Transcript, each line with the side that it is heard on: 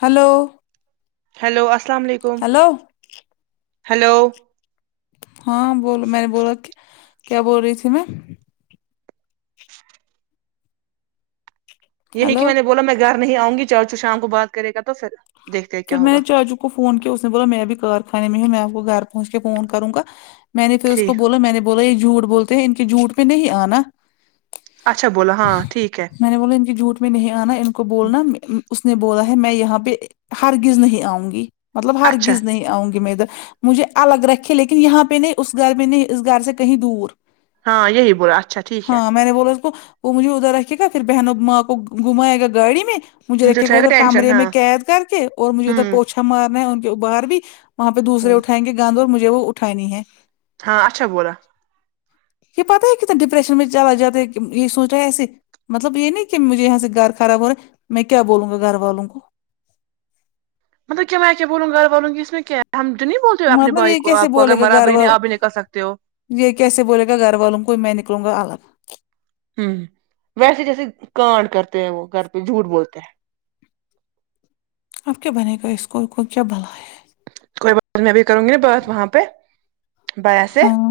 left: hello
right: hello السلام علیکم hello
left: ہاں بولو میں نے بولا کہ کیا بول رہی تھی میں
right: یہی کہ
left: ہلو
right: میں نے بولا میں گھر نہیں آؤں گی چاچو شام کو بات کرے گا تو پھر دیکھتے ہیں
left: پھر
right: کیا
left: میں
right: ہوگا
left: نے چاچو کو فون کیا اس نے بولا میں ابھی کارخانے میں ہوں میں آپ کو گھر پہنچ کے فون کروں گا میں نے پھر اس کو
right: ٹھیک
left: بولا میں نے بولا یہ جھوٹ بولتے ہیں ان کے جھوٹ پہ نہیں آنا
right: اچھا بولا ہاں ٹھیک ہے
left: میں نے بولا ان کے جھوٹ میں نہیں آنا ان کو بولنا اس نے بولا ہے میں یہاں پہ ہرگز نہیں آؤں گی مطلب
right: اچھا
left: ہرگز نہیں آؤں گی میں ادھر مجھے الگ رکھے لیکن یہاں پہ نہیں اس گھر پہ نہیں اس گھر سے کہیں دور
right: ہاں یہی بولا اچھا ٹھیک ہے
left: ہاں میں نے بولا اس کو وہ مجھے ادھر رکھے گا پھر بہنوں ماں کو گھمائے گا گاڑی میں مجھے رکھے گا
right: اٹھائے
left: ادھر
right: ٹینشن
left: کمرے
right: ہاں
left: میں قید کر کے اور مجھے ادھر
right: ہوں
left: پوچھا مارنا ہے ان کے باہر بھی وہاں پہ دوسرے
right: ہوں
left: اٹھائ گند اور مجھے وہ اٹھانی ہے
right: ہاں اچھا بولا
left: یہ پتہ ہے کیتا ڈپریشن میں چلا جاتا ہے یہ سونچا ہے ایسے مطلب یہ نہیں کہ مجھے یہاں سے گھر خراب ہو رہا ہے میں کیا بولوں گا گھر والوں کو
right: مطلب کیا میں کیا بولوں گا گھر والوں کہ اس میں کیا ہم تو نہیں بولتے ہو اپنے
left: مطلب
right: بھائی
left: یہ
right: کو
left: کیسے
right: آپ کو اگر
left: بولے گا گھر
right: برابری
left: وال
right: نہیں آپ بھی نہیں کر سکتے ہو
left: یہ کیسے بولے گا گھر والوں کو میں نکلوں گا الگ
right: ہوں ویسے جیسے کانڈ کرتے ہیں وہ گھر پہ جھوٹ بولتے ہیں
left: اب کیا بنے گا اسکول کو کیا بلائے
right: کوئی بات نہیں ابھی کروں گی نا بات وہاں پہ بھیا سے
left: ہاں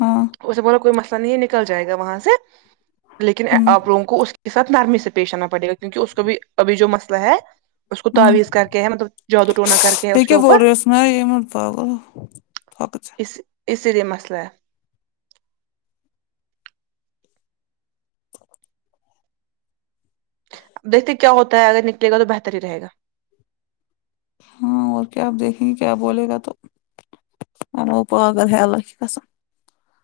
left: ہاں
right: اس نے بولا کوئی مسئلہ نہیں ہے نکل جائے گا وہاں سے لیکن
left: ہمم
right: آپ لوگوں کو اس کے ساتھ نرمی سے پیش آنا پڑے گا کیونکے اس کو بھی ابھی جو مسئلہ ہے اس کو
left: ہمم
right: تعویز کر کے ہے مطلب جادو ٹونا کر کے ہے اس کے اوپر
left: نہیں میں پاگل ہوں بہت اچھے
right: اسی اسی لیے مسئلہ ہے دیکھتے کیا ہوتا ہے اگر نکلے گا تو بہتر ہی رہےگا
left: ہاں اور کیا اب دیکھیں گے کیا بولے گا تو ارے وہ پاگل ہے اللہ کی قسم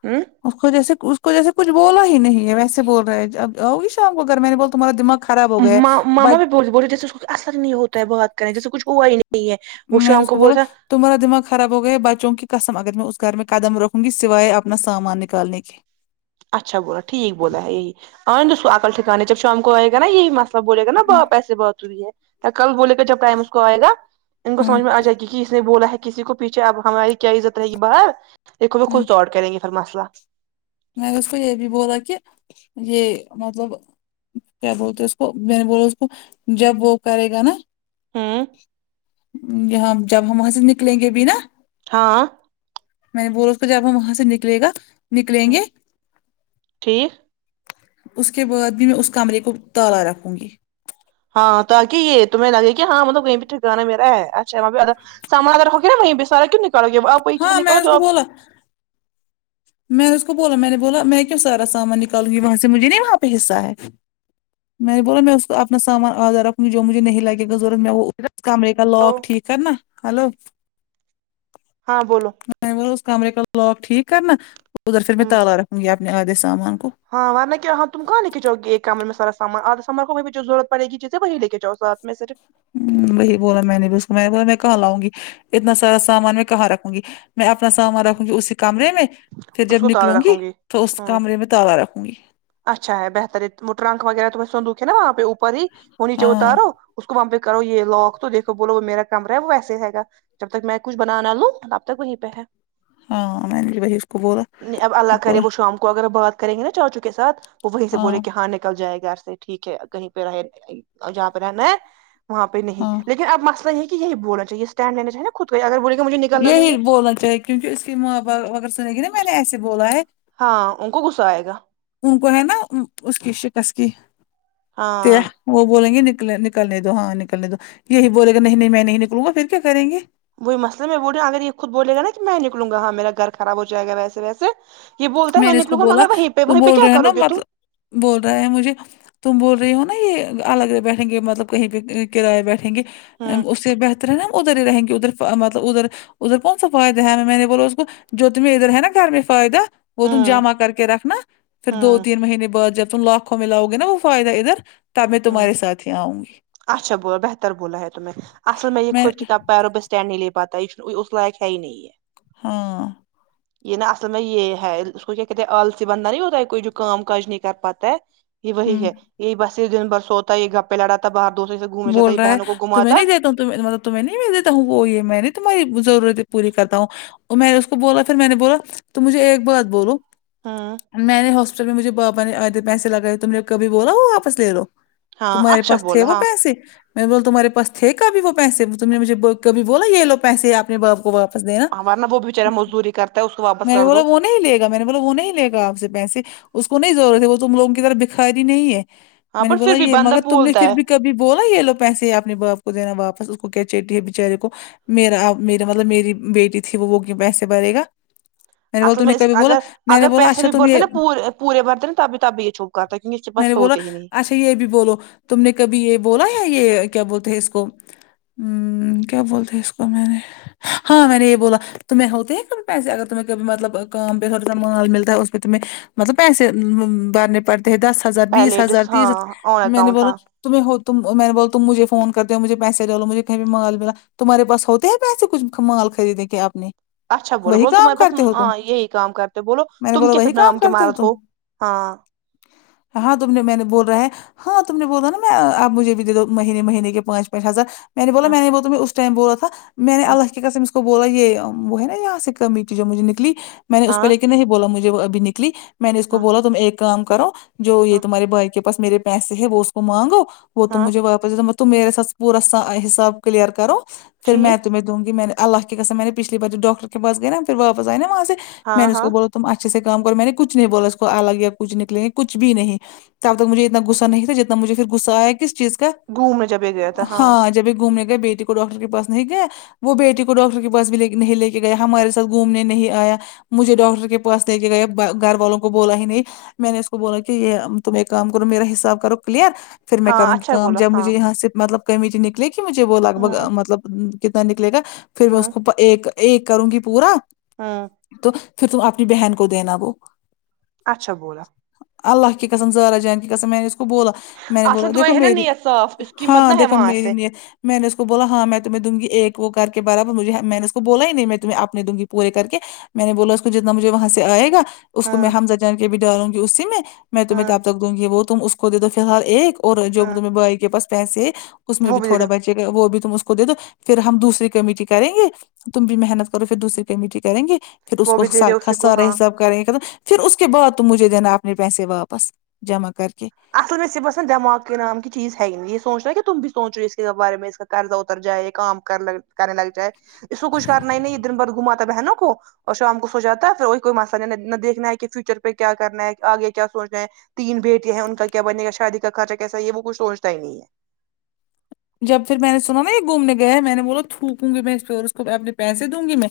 right: ہوں
left: اس کو جیسے اس کو جیسے کچھ بولا ہی نہیں ہے ویسے بول رہے ہے اب آؤ گئی شام کو گھر میں نے بول تو تمہارا دماغ خراب ہو گیا ہے
right: م مما
left: بچ
right: بھی بول بول رہی تھی جیسے اس کو اثر نہیں ہوتا ہے بات کرئیں جیسے کچھ ہوا ہی نہیں ہے
left: میں نے اس کو بولا تمہارا دماغ خراب ہو گیا بچوں کی قسم اگر میں اس گھر میں قدم رکھوں گی سوائے اپنا سامان نکالنے کے
right: اچھا بولا ٹھیک بولا ہے یہ انے دو اسکو عقل ٹھکانے جب شام کو آئے گا نا یہی مسئلہ اب بولے گا نا پاپ ایسے بات ہوی ہے کل بولے گا جب ٹائم اس کو آئے گا ان کو
left: ہوں
right: سمجھ میں آ جائے گی کی اس نے بولا ہے کسی کو پیچھے اب ہماری کیا عزت رہے گی باہر دیکھو وہ
left: ہوں
right: خود سورٹ کریں گے پھر مسئلہ
left: میں نے اس کو یہ بھی بولا کہ یہ مطلب کیا بولتے اس کو میں نے بولا اس کو جب وہ کرے گا نا
right: ہوں
left: یہاں جب ہم وہاں سے نکلیں گے بھی نا
right: ہاں
left: میں نے بولا اس کو جب ہم وہاں سے نکلے گا نکلیں گے
right: ٹھیک
left: اس کے بعد بھی میں اس کمرے کو تالا رکھوں گی
right: ہاں تاکہ یہ تمہیں لگے کہ ہاں مطلب یہ بھی ٹھکانہ میرا ہے اچھا ہے واں پے آدھا سامان رکھو گے وہیں پے سارا کیوں نکالو گے آپ وہی چیزیں
left: ہاں میں
right: نکالو
left: نے اس
right: جو
left: کو
right: آپ
left: بولا میں نے اس کو بولا میں نے بولا میں کیوں سارا سامان نکالوں گی وہاں سے مجھے نہیں وہاں پہ حصہ ہے میں نے بولا میں اس کو اپنا سامان آداھا رکھوں گی جو مجھے نہیں لگے گاضرورت میں وہ کمرے کا لاک ٹھیک کرنا ہلو
right: ہاں بولو
left: میں نے بولا اس کمرے کا لاک ٹھیک کرنا ادھر پھر میں
right: ہوں
left: تالا رکھوں گی اپنے آدھے سامان کو
right: ہاں ورنہ کیا ہاں تم کہاں لے کے جاوگی ایک کمرے میں سارا سامان آدھا سامان کو وہیں پے جو ضرورت پڑ گی جیسے وہ لے لے کے جاؤ ساتھ میں سے جب
left: ہوں وہی بولا میں نے بھی اس کو میں نے بولا میں کہا لآؤں گی اتنا سارا سامان میں کہاں رکھوں گی میں اپنا سامان رکھوں گی اسی کمرے میں پھر
right: اس
left: جب
right: کو
left: نکلوں
right: تالا
left: گی
right: رکھوں
left: تو اس
right: ہوں
left: کمرے میں تالا رکھوں گی
right: اچھا ہے بہتر ہے وہ ٹرنک وغیرہ تمہارا صندوق ہے نا وہاں پہ اوپر ہی وہ نیچے
left: ہاں
right: اتارو اس کو وہاں پہ کرو یہ لاک تو دیکھو بولو وہ میرا کمرہ ہے وہ ایسے رہے گا جب تک میں کچھ بنا نہ لوں تب تک وہیں پہ ہے
left: ہاں مینے بھی وہی اس کو بولا
right: نہیں اب اللہ
left: وہ
right: کرے
left: پورا
right: شام کو اگر بات کریں گے نا چاچو کے ساتھ وہ وہیں سے بولے کہ ہاں نکل جائے گھر سے ٹھیک ہے کہیں پہ رہے جہاں پہ رہنا ہے وہاں پہ نہیں
left: ہاں
right: لیکن اب مسئلہ یہ یہ بولنا چاہیے اسٹینڈ لی چاہے خود کا اگر بولے کہ مجھے نکلنا نہیں
left: یہی
right: ہے
left: بولنا چاہیے کیونکہ اس کی ماں باپ اگر سنیں گی نا میں نے ایسے بولا ہے
right: ہاں ان کو غصہ آئے گا
left: ان کو ہے نا اس کی شکست کی ت
right: ہاں
left: وہ بولیں گے نکل نکلنے دو ہاں نکلنے دو یہی بولے گا نہیں نہیں میں نہیں نکلوں گا پھر کیا کریں گے
right: وہی مسئلہ میں بول رہ اگر یہ خود بولے گا کہ میں نکلوگا ہاں میرا گھر خراب ہو جائے گا وسے ویسے یہ بولتا ہے میں
left: نے اس کو
right: نکلوں گا
left: بولا
right: مگر وہیں پہ
left: تم
right: وہیں پہ
left: بول
right: کیا
left: رہے ہو
right: کرو
left: نا
right: گے تم
left: مطلب بول رہا ہے مجھے تم بول رہی ہو نا یہ الگ بیٹھیں گے مطلب کہیں پہ کرائے بیٹھیں گے
right: ہوں
left: اس سے بہتر ہے نا ہم ادھر ہی رہیں گے ادھر مطلب ادھر ادھر کون سا فائدہ ہے میں نے بولو اس کو جو تمہں ادھر ہے نا گھر میں فائدہ وہ تم
right: ہوں
left: جمع کر کے رکھنا پھر دو
right: ہوں
left: تین مہینے بعد جب تم لاکھوں میں لاؤ گے نا وہ فائدہ ادھر تب میں
right: ہاں
left: تمہارے ساتھ ہی آؤں گی
right: اچھا بو بہتر بولا ہے تمیں اصل میں یہ خود کتاب پارو ب اسٹینڈ نہیں لے پاتا اس لائق ہے ہی نہیں ہے
left: ہاں
right: یہ نا اصل میں یہ ہے اس کو کیا کہتے ہیں آلسی بندہ نہیں ہوتا ہے کوئی جو کام کاج نہیں کر پاتا ہے یہ وہی
left: ہوں
right: ہے یہی بس اس دن برسوتا ہے یہ گپے لڑا باہر دوستوں سے گھومنے جاتا یہ بہنوں کو گھما
left: توطلب [unintelligible] تو میں نہیں بھی دیتا ہوں وہ یہ میں نہیں تمہاری ضرورتیں پوری کرتا ہوں میں نے اس کو بولا پھر میں نے بولا تم مجھے ایک بات بولو
right: ہاں
left: میں نے ہاسپٹل میں مجھے بابا نے آدھے پیسے لگائے تم نے کبھی بولا ہو واپس لے لو
right: ہاں
left: تمہارے
right: اچھا
left: پاس تھے
right: بولا
left: وہ
right: ہاں
left: پیسے میں بول تمہارے پاس تھے کبھی وہ پیسے تم نے مجھے کبھی بولا یہ لو پیسے اپنے باپ کو واپ پ دینا
right: ہاں ورنہ وہ بچارا مزدوری کرتا ہے اس کو واپس
left: میں نے
right: کر
left: بولا
right: دو
left: وہ نہیں لے میں نے بول وہ نہیں لے گا آپ سے پیسے اس کو نہیں ضرورت ہے وہ تم لوگوں کی طرح بکھاری نہیں ہے
right: ہاں
left: میں نے
right: بٹ پھر
left: بولا
right: بھی
left: یہ
right: بندہ
left: مگر تم نے
right: بولتا
left: پھر
right: ہے
left: بھی کبھی بولا یہ لو پیسے اپنے باپ کو دینا واپس اس کو کیا چیٹی ہے بچارے کو میرا ما مطلب میری بیٹی تھی وہ وہ کیو پیسے بھرے گا مینے بول
right: اصل
left: تو
right: میں
left: نے کبھی بولا
right: اگر
left: میں نے
right: اگر
left: بولا
right: پیسے
left: اچھا
right: بھی
left: تم
right: برتے
left: یہ
right: نا پورے پورے بھرتے نا تو اب بھی تب بھی یہ چھو کرتا ہے کیک اس کے
left: میں
right: پس
left: نے بولا
right: ہوتے ہی نہیں
left: اچھا یہ بھی بولو تم نے کبھی یہ بولا یا یہ کیا بولتے ہیں اس کو ہمم کیا بولتے ہیں اس کو میں نے ہاں میں نے یہ بولا تمہیں ہوتے ہی کب پیسے اگر تمہیں مطلب کام پہ تھوڑا سا ملتا ہے اس پہ تمہیں مطلب پیسے بھرنے پڑتے ہیں دس ہزار بیس
right: پہلے
left: ہزار
right: ڈس ہاں
left: تیس
right: آن
left: میں نے
right: اکاؤنٹ
left: بولا
right: ہاں
left: تمہ ہو تم میں نے بول تم مجھے فون کرتے ہو مجھے پیسے ڈالو مجھے کہیں مال ملا تمہارے پاس ہوتے ہیں پیسے کچھ مال خریدیں کے اپنی
right: اچھا بولو بولو تمہارےاس ہاں یہی کام کرتے بولو
left: میں نے
right: تم
left: بولا
right: کیا پھر
left: وہی کام
right: نام کی
left: کرتے
right: مارت
left: تم
right: ہو ہاں
left: ہاں تم نے میں نے بول رہا ہے ہاں تم نے بولا ہے نا میں آپ مجھے بھی دے دو مہینے مہینے کے پانچ پانچ ہزار میں نے بولا
right: ہاں
left: میں نے ب اس ٹائم بولا تھا میں نے
right: ہاں
left: اللہ کے قسم اس کو بولا یہ وہ ہے نا یہاں سے کمیٹی جو مجھے نکلی میں نے اس کو
right: ہاں
left: لے کے نہیں بولا مجھے وہ اب نکلی میں نے اس کو
right: ہاں
left: بولا تم ایک کام کرو جو یہ
right: ہاں
left: تمہارے بائی کے میرے پیسے ہے وہ اس کو مانگو وہ تم
right: ہاں
left: مجھے واپس م تم میرے ساتس پورا سا حساب کلیئر کرو پھر میں
right: ٹھیک
left: تمہیں دوں گی میں نے اللہ کے قسم میں نے پچھلی بار تو ڈاکٹر کے پاس گیا نا پھر واپس آئے نا وہاں سے
right: ہاں
left: میں نے اس کو
right: ہاں
left: بولا تم اچھے سے کام کرو میں نے کچھ نہیں بولا اس کو الگ یا کچھ نکلیں گے کچھ بھی نہیں تب تک مجھے اتنا غصہ نہیں تھا جتنا مجھے پھر غصہ آ ہے ک چیز کا
right: گھومنے جب یہ گیا تھا
left: ہاں جبھی گھومنے گئے بیٹی کو ڈاکٹر کے پاس نہیں یک ہے وہ بیٹی کو ڈاکٹر کے پاس بھی نہیں لے کے گیا ہمارے ساتھ گھومنے نہیں آیا مجھے ڈاکٹر کے پاس لے کے گیا گھر والوں کو بولا ہی نہیں میں نے اس کو بولا کہ یہ تم ایک کام کرو میرا حساب کرو کلیئر پھر میں
right: ہاں
left: کروں گی
right: اچھا
left: کام
right: بولا
left: جب
right: ہاں
left: مجھے یہاں سے مطلب کمیٹی نکلے کہ مجھے وہ لگ بھ
right: ہوں
left: مطلب کتنا نکلے گا پھر میں اس
right: ہوں
left: کو ایک ایک کروں گی پورا
right: ہاں
left: تو پھر تم اپنی بہن کو دینا وہ
right: اچھا بولا
left: اللہ کے قسم زارا جان کی قسم میں نے اس کو بوللا میں نے بولا
right: اصل
left: دیکھو
right: تمہیں ہے نا
left: میری
right: نیت صاف اس کی مت
left: ہاں
right: نہ ہے
left: دیکھو
right: وہاں
left: میری
right: سے
left: نیت میں نے اس کو بولا ہاں میں تمہیں دوگی ایک وہ کر کے برابر مجھے میں نے کو بولا ہی نہیں میں تمہ اپنے دوگی پورے کر کے میں نے بولا اس کو جتنا مجھے وہاں سے آئے گا اس کو
right: ہاں
left: میں حمزہ جان کے بھی ڈالوں گی اسی میں میں تمہیں
right: ہاں
left: تب تک دوں گی وہ تم اس کو دے دو فی الحال ایک اور جو
right: ہاں
left: تمہیں بائی کے پاس پیسے اس میں
right: وہ
left: بھی
right: دے
left: تھوڑا
right: دو
left: بہچ وہ بھی تم اس کو دے دو پھر ہم دوسری کمیٹی کریں گے تم بھی محنت کرو پھر دوسری کمیٹی کریں گے پھر اس
right: وہ
left: کو
right: بھی دے دو اسی کو
left: سارا
right: ہاں
left: حساب کریں گےم پھر اس کے بعد تو مجھے دینا اپنے پیسے واپس جمع کر کے
right: اصل میں سے یہ باس دماغ کے نام کی چی ہی ن یہ سوچ رہ ہے کہ تم بھی سونچو اس کے بار میں اس قرضہ اتر جائے کام کر کرنے لگ جائے اس کو کچھ کرنا ہی نہیں یہ دن بعد گھماتا بہنوں کو اور شام کو سو جاتا ہے پھر وہی کوئی مسئلہ نہ دیکھنا ہے کہ فیوچر پہ کیا کرنا ہے آگے کیا سوچنا ہے تین بیٹیاں ہیں ان کا کیا بنے گا شادی کا خرچہ کیسا یہ وہ کچ سوچتا ہی نہیں ہے
left: جب پھر میں نے سنا نا یہ گھومنے گیا ہے میں نے بو تھوکوں گی میں اس پہ اس کو اپنے پیسے دوں گی میں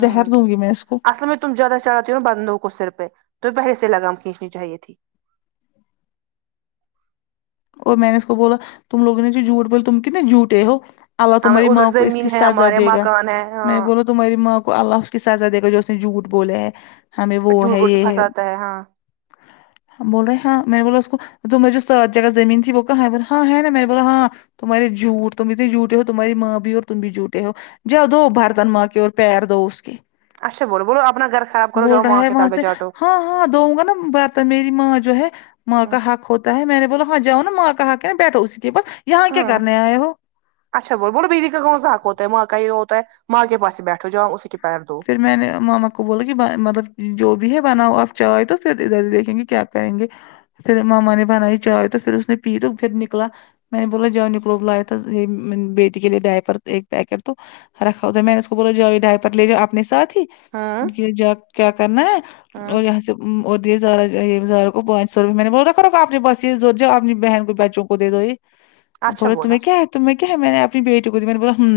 right: ہاں
left: دوں گی میں اس کو
right: اصل میں تم زیادہ چڑھاتی ہو ن بندو کو سر پہ تمہ پہے سے لگام کھینچنی چاہیے تھی
left: اور میں نے اس کو بولا تم لوگ نے جو جھوٹ بولے تم کتنے جھوٹے ہو اللہ
right: ہمیں
left: تمہاری
right: ادھر
left: ماں کو اس کی
right: زمین ہے
left: سزا
right: ہمارے
left: دے گا
right: مکان ہے
left: میں
right: ہاں
left: بول تمہاری ماں کو اللہ اس کی سزا دے گا جو اس نے جھوٹ بولا ہے ہمیں وہ
right: جھوٹ
left: ہے
right: بوٹ کے
left: یہ ہے
right: پھنساتا ہاں
left: ہم بولے ہاں میں بولا اس کو تو مجھے س جگہ زمین تھی وہ کہاں ہے ہاں ہے نا میرے بو ہاں تمہارے جھوٹ تم اتنے جھوٹے ہو تمہاری ماں بھی اور تم بھی جھٹے ہو جا دھو برتن ماں کے اور پیر دھو اس کے
right: اچھا بولو بولو اپنا گھر خراب کرو
left: بول
right: جاؤ
left: رہا
right: ماں
left: ہے
right: کے تال
left: وہاں
right: میں
left: سے
right: چاٹو
left: ہاں ہاں دھوؤ گا نا ب میری ماں جو ہے ماں کا حق ہوتا ہے میں نے بولا ہاں جاؤ نا ماں کا حق ہے نا بیٹھو اسی کے پاس یہاں کیا
right: ہوں
left: کرنے آئے ہو
right: اچھا بول بولو بیوی کا کون حق ہوتا ہے ماں کا یہ ہوتا ہے ماں کے پاس بیٹھو جاؤ اسی کے پیر دو
left: پھر میں نے ماما کو بولا کہ مطلب جو بھی ہے بناؤ آپ چائے تو پھر ادھر دیکھیں گے کیا کریں گے پھر ماما نے بنائی چائے تو پھر اس نے پی تو پھر نکلا میں نے بولا جاو نکلو لیا تھا ایک بیٹی کے لیے ڈائپر ایک پیکٹ تو رکھا ہو تھا میں نے اس کو بولا جاؤ ڈائپر لے جاؤ اپ نے ساتھ ہی
right: ہوں
left: یہ جب کیا کرنا ہے
right: ہوں
left: اور یہاں سے اور دیے سارا یہزارہ کو پانچ سو روپئے میں نے بولا کرو آپنے بس یہ زور جؤ اپنی بہن کو بچوں کو دے دو یہ
right: اچھا
left: بولے
right: بولا
left: تمہیں کیا ہے تمہیں کیا ہے میں نے اپنی بیٹی کو دی میں نے بولا ہوں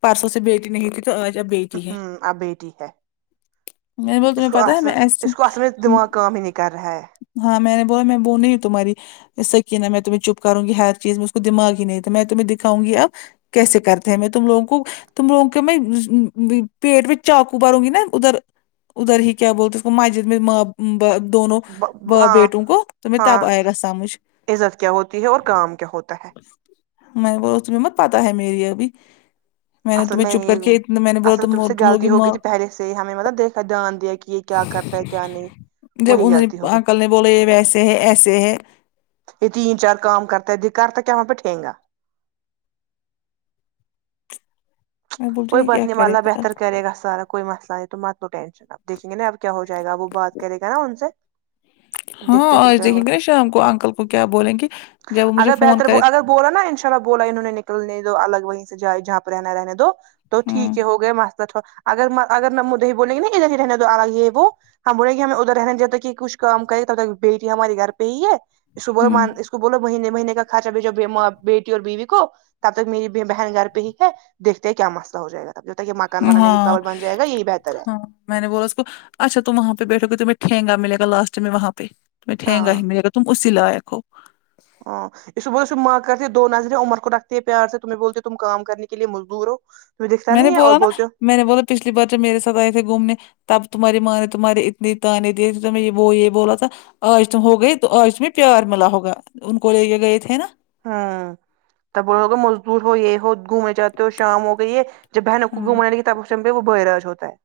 left: پرسوں سے بیٹی نہیں تھی تو آج اب بیٹی ہے
right: آ بیٹی ہے
left: میں نے بولا
right: اس
left: تمہیں
right: کو
left: پتا ہے میں
right: اصل
left: ایسی
right: اس کو اصل میں
left: ہوں
right: دماغ کام ہی نہیں کر رہا ہے
left: ہاں میں نے بولا میں بولا میں وہ نہیں ہوں تمہاری سکینہ میں تمہیں چپ کروں گی ہر چیز میں اس کو دماغ ہی نہیں تھا میں تمہیں دکھاؤں گی اب کیسے کرتے ہیں میں تم لوگوں کو تم لوگوں کے میں و پیٹ میں چاقو ماروں گی نا ادھر ادھر ہی کیا بولتے اس کو مسجد میں ما با دونوں باپ
right: ہاں
left: بیٹوں کو تمہیں تب
right: ہاں
left: آئے گا سمجھ
right: عزت کیا ہوتی ہے اور کام کیا ہوتا ہے
left: میں نے بولا تمہیں مت پتا ہے میری ابھی میں نے تمہیں چپ کر کے ات میں نے بولا تم تم لوگ کی
right: تی ہو
left: ماں
right: گئی تھی پہلے سے ہی ہمیں مطلب دیکھا دھیان دیا کہ یہ کیا کرتا ہے کیا نہیں
left: جب
right: وہی
left: انہوں نے
right: غلطی ہو گئی
left: انکل نے بولا یہ ویسے ہے ایسے ہے
right: یہ تین چار کام کرتا ہے یہ کرتا ہے کیا وہاں پہ ٹھیں گا
left: میں بول رہی
right: کوئی
left: ہوں یہ
right: بات
left: کیا
right: نہیں اب
left: کرے
right: اللہ
left: گا
right: بہتر کرے گا سارا کوئی مسئلہ ہے تو مت لو ٹینشن اپ دیکھیں گے اب کیا ہو جائے گا وہ بات کرے گا نا ان سے
left: ہاں
right: دیکھتے پھر
left: آج
right: کیا
left: دیکھیں
right: ہو
left: گے نا شام کو انکل کو کیا بولیں گے جب مجھے
right: اگر
left: فون
right: بہتر
left: کرے
right: اگر بولا نا انشاء اللہ بولا انہوں نے نکلنے دو الگ وہیں سے جائے جہاں پے رہنا رہنے دو تو
left: ہوں
right: ٹھیک ہے ہو گئے مسلہ تھے اگر اگر نا مجھے یہ بولیں گے نا ادھر ہی رہنے دو الگ یہ وہ ہم بولیں گی ہمیں ادھر رہنے جب تک کہ کچھ کام کرے تب تک بیٹی ہماری گھر پہ ہی ہے اس کو بولو
left: ہوں
right: من اس کو بولو مہینے مہینے کا خرچہ بھیجو اپنی ما بیٹی اور بیوی کو تب تک میری بہن گھر پہ ہی ہے دیکھتے ہیں کیا مسئلہ ہو جائےگا تب تک یہ مکان بنانے کی
left: ہاں
right: قبر بن جائےگا یہی بہتر ہے
left: ہاں میں نے بولا اس کو اچھا تم وہاں پہ بیٹھو تمہیں ٹھینگا ملے گا لاسٹ میں وہاں پہ تمہیں ٹھینگا
right: ہاں
left: ہی ملےگا تم اسی لائق ہو
right: آں اسے بول اس سے ماں کرتی دو نظریں عمر کو رکھتی ہے پیار سے تمہیں بولتی تم کام کرنے کے لیے مزدور ہو تمہیں دکھتا
left: میں نے
right: نہیں ہے اور
left: بولا نا
right: بولتے ہو
left: میں نے بولا پچھلی بار جب میرے ساتھ آئے تھے گھومنے تب تمہاری ماں نے تمہاریے اتنے تعنے دیے تھی تمہیں یہ وہ بولا تھا آج تم ہو گئی تو آج تمہیں پیار ملا ہوگا ان کو لے گئے تھے نا
right: ہاں تو بولا ہوگا مزدور ہو یہ ہو گھومنے جاتے ہو شام ہوگئی ہے جب بہنوں کو
left: ہوں
right: گھومانے کی تب پہ وہ بہراج ہوتا ہے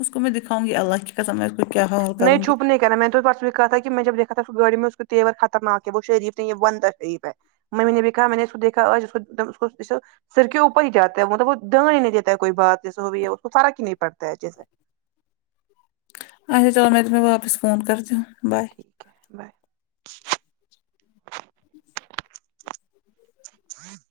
left: اس کو میں دکھاؤنگی اللہ کے قسم میں اس کو کیا حال اتاروں گی
right: کہنا میں تو پرسوں کہتا ہے کہ میں جب دیکھا تھا اس گاڑی میں اس کو تیور خطرناک ہے وہ شریف نہیں ہے یہ وندہ شریف ہے میں نے بھی کہا میں نے اس کو دیکھا اور کو ایک دا اس کو سر کے اوپر ہی جاتا ہے مطلب وہ ڈر ہی نہیں دیتا ہے کوئی بات جیسے ہو بھی ہے اس کو فرق ہی نہیں پڑتا جیسے
left: اچھا چلو میں تمہیں واپس فون کرتی ہوں بائے
right: بائے [inaudible]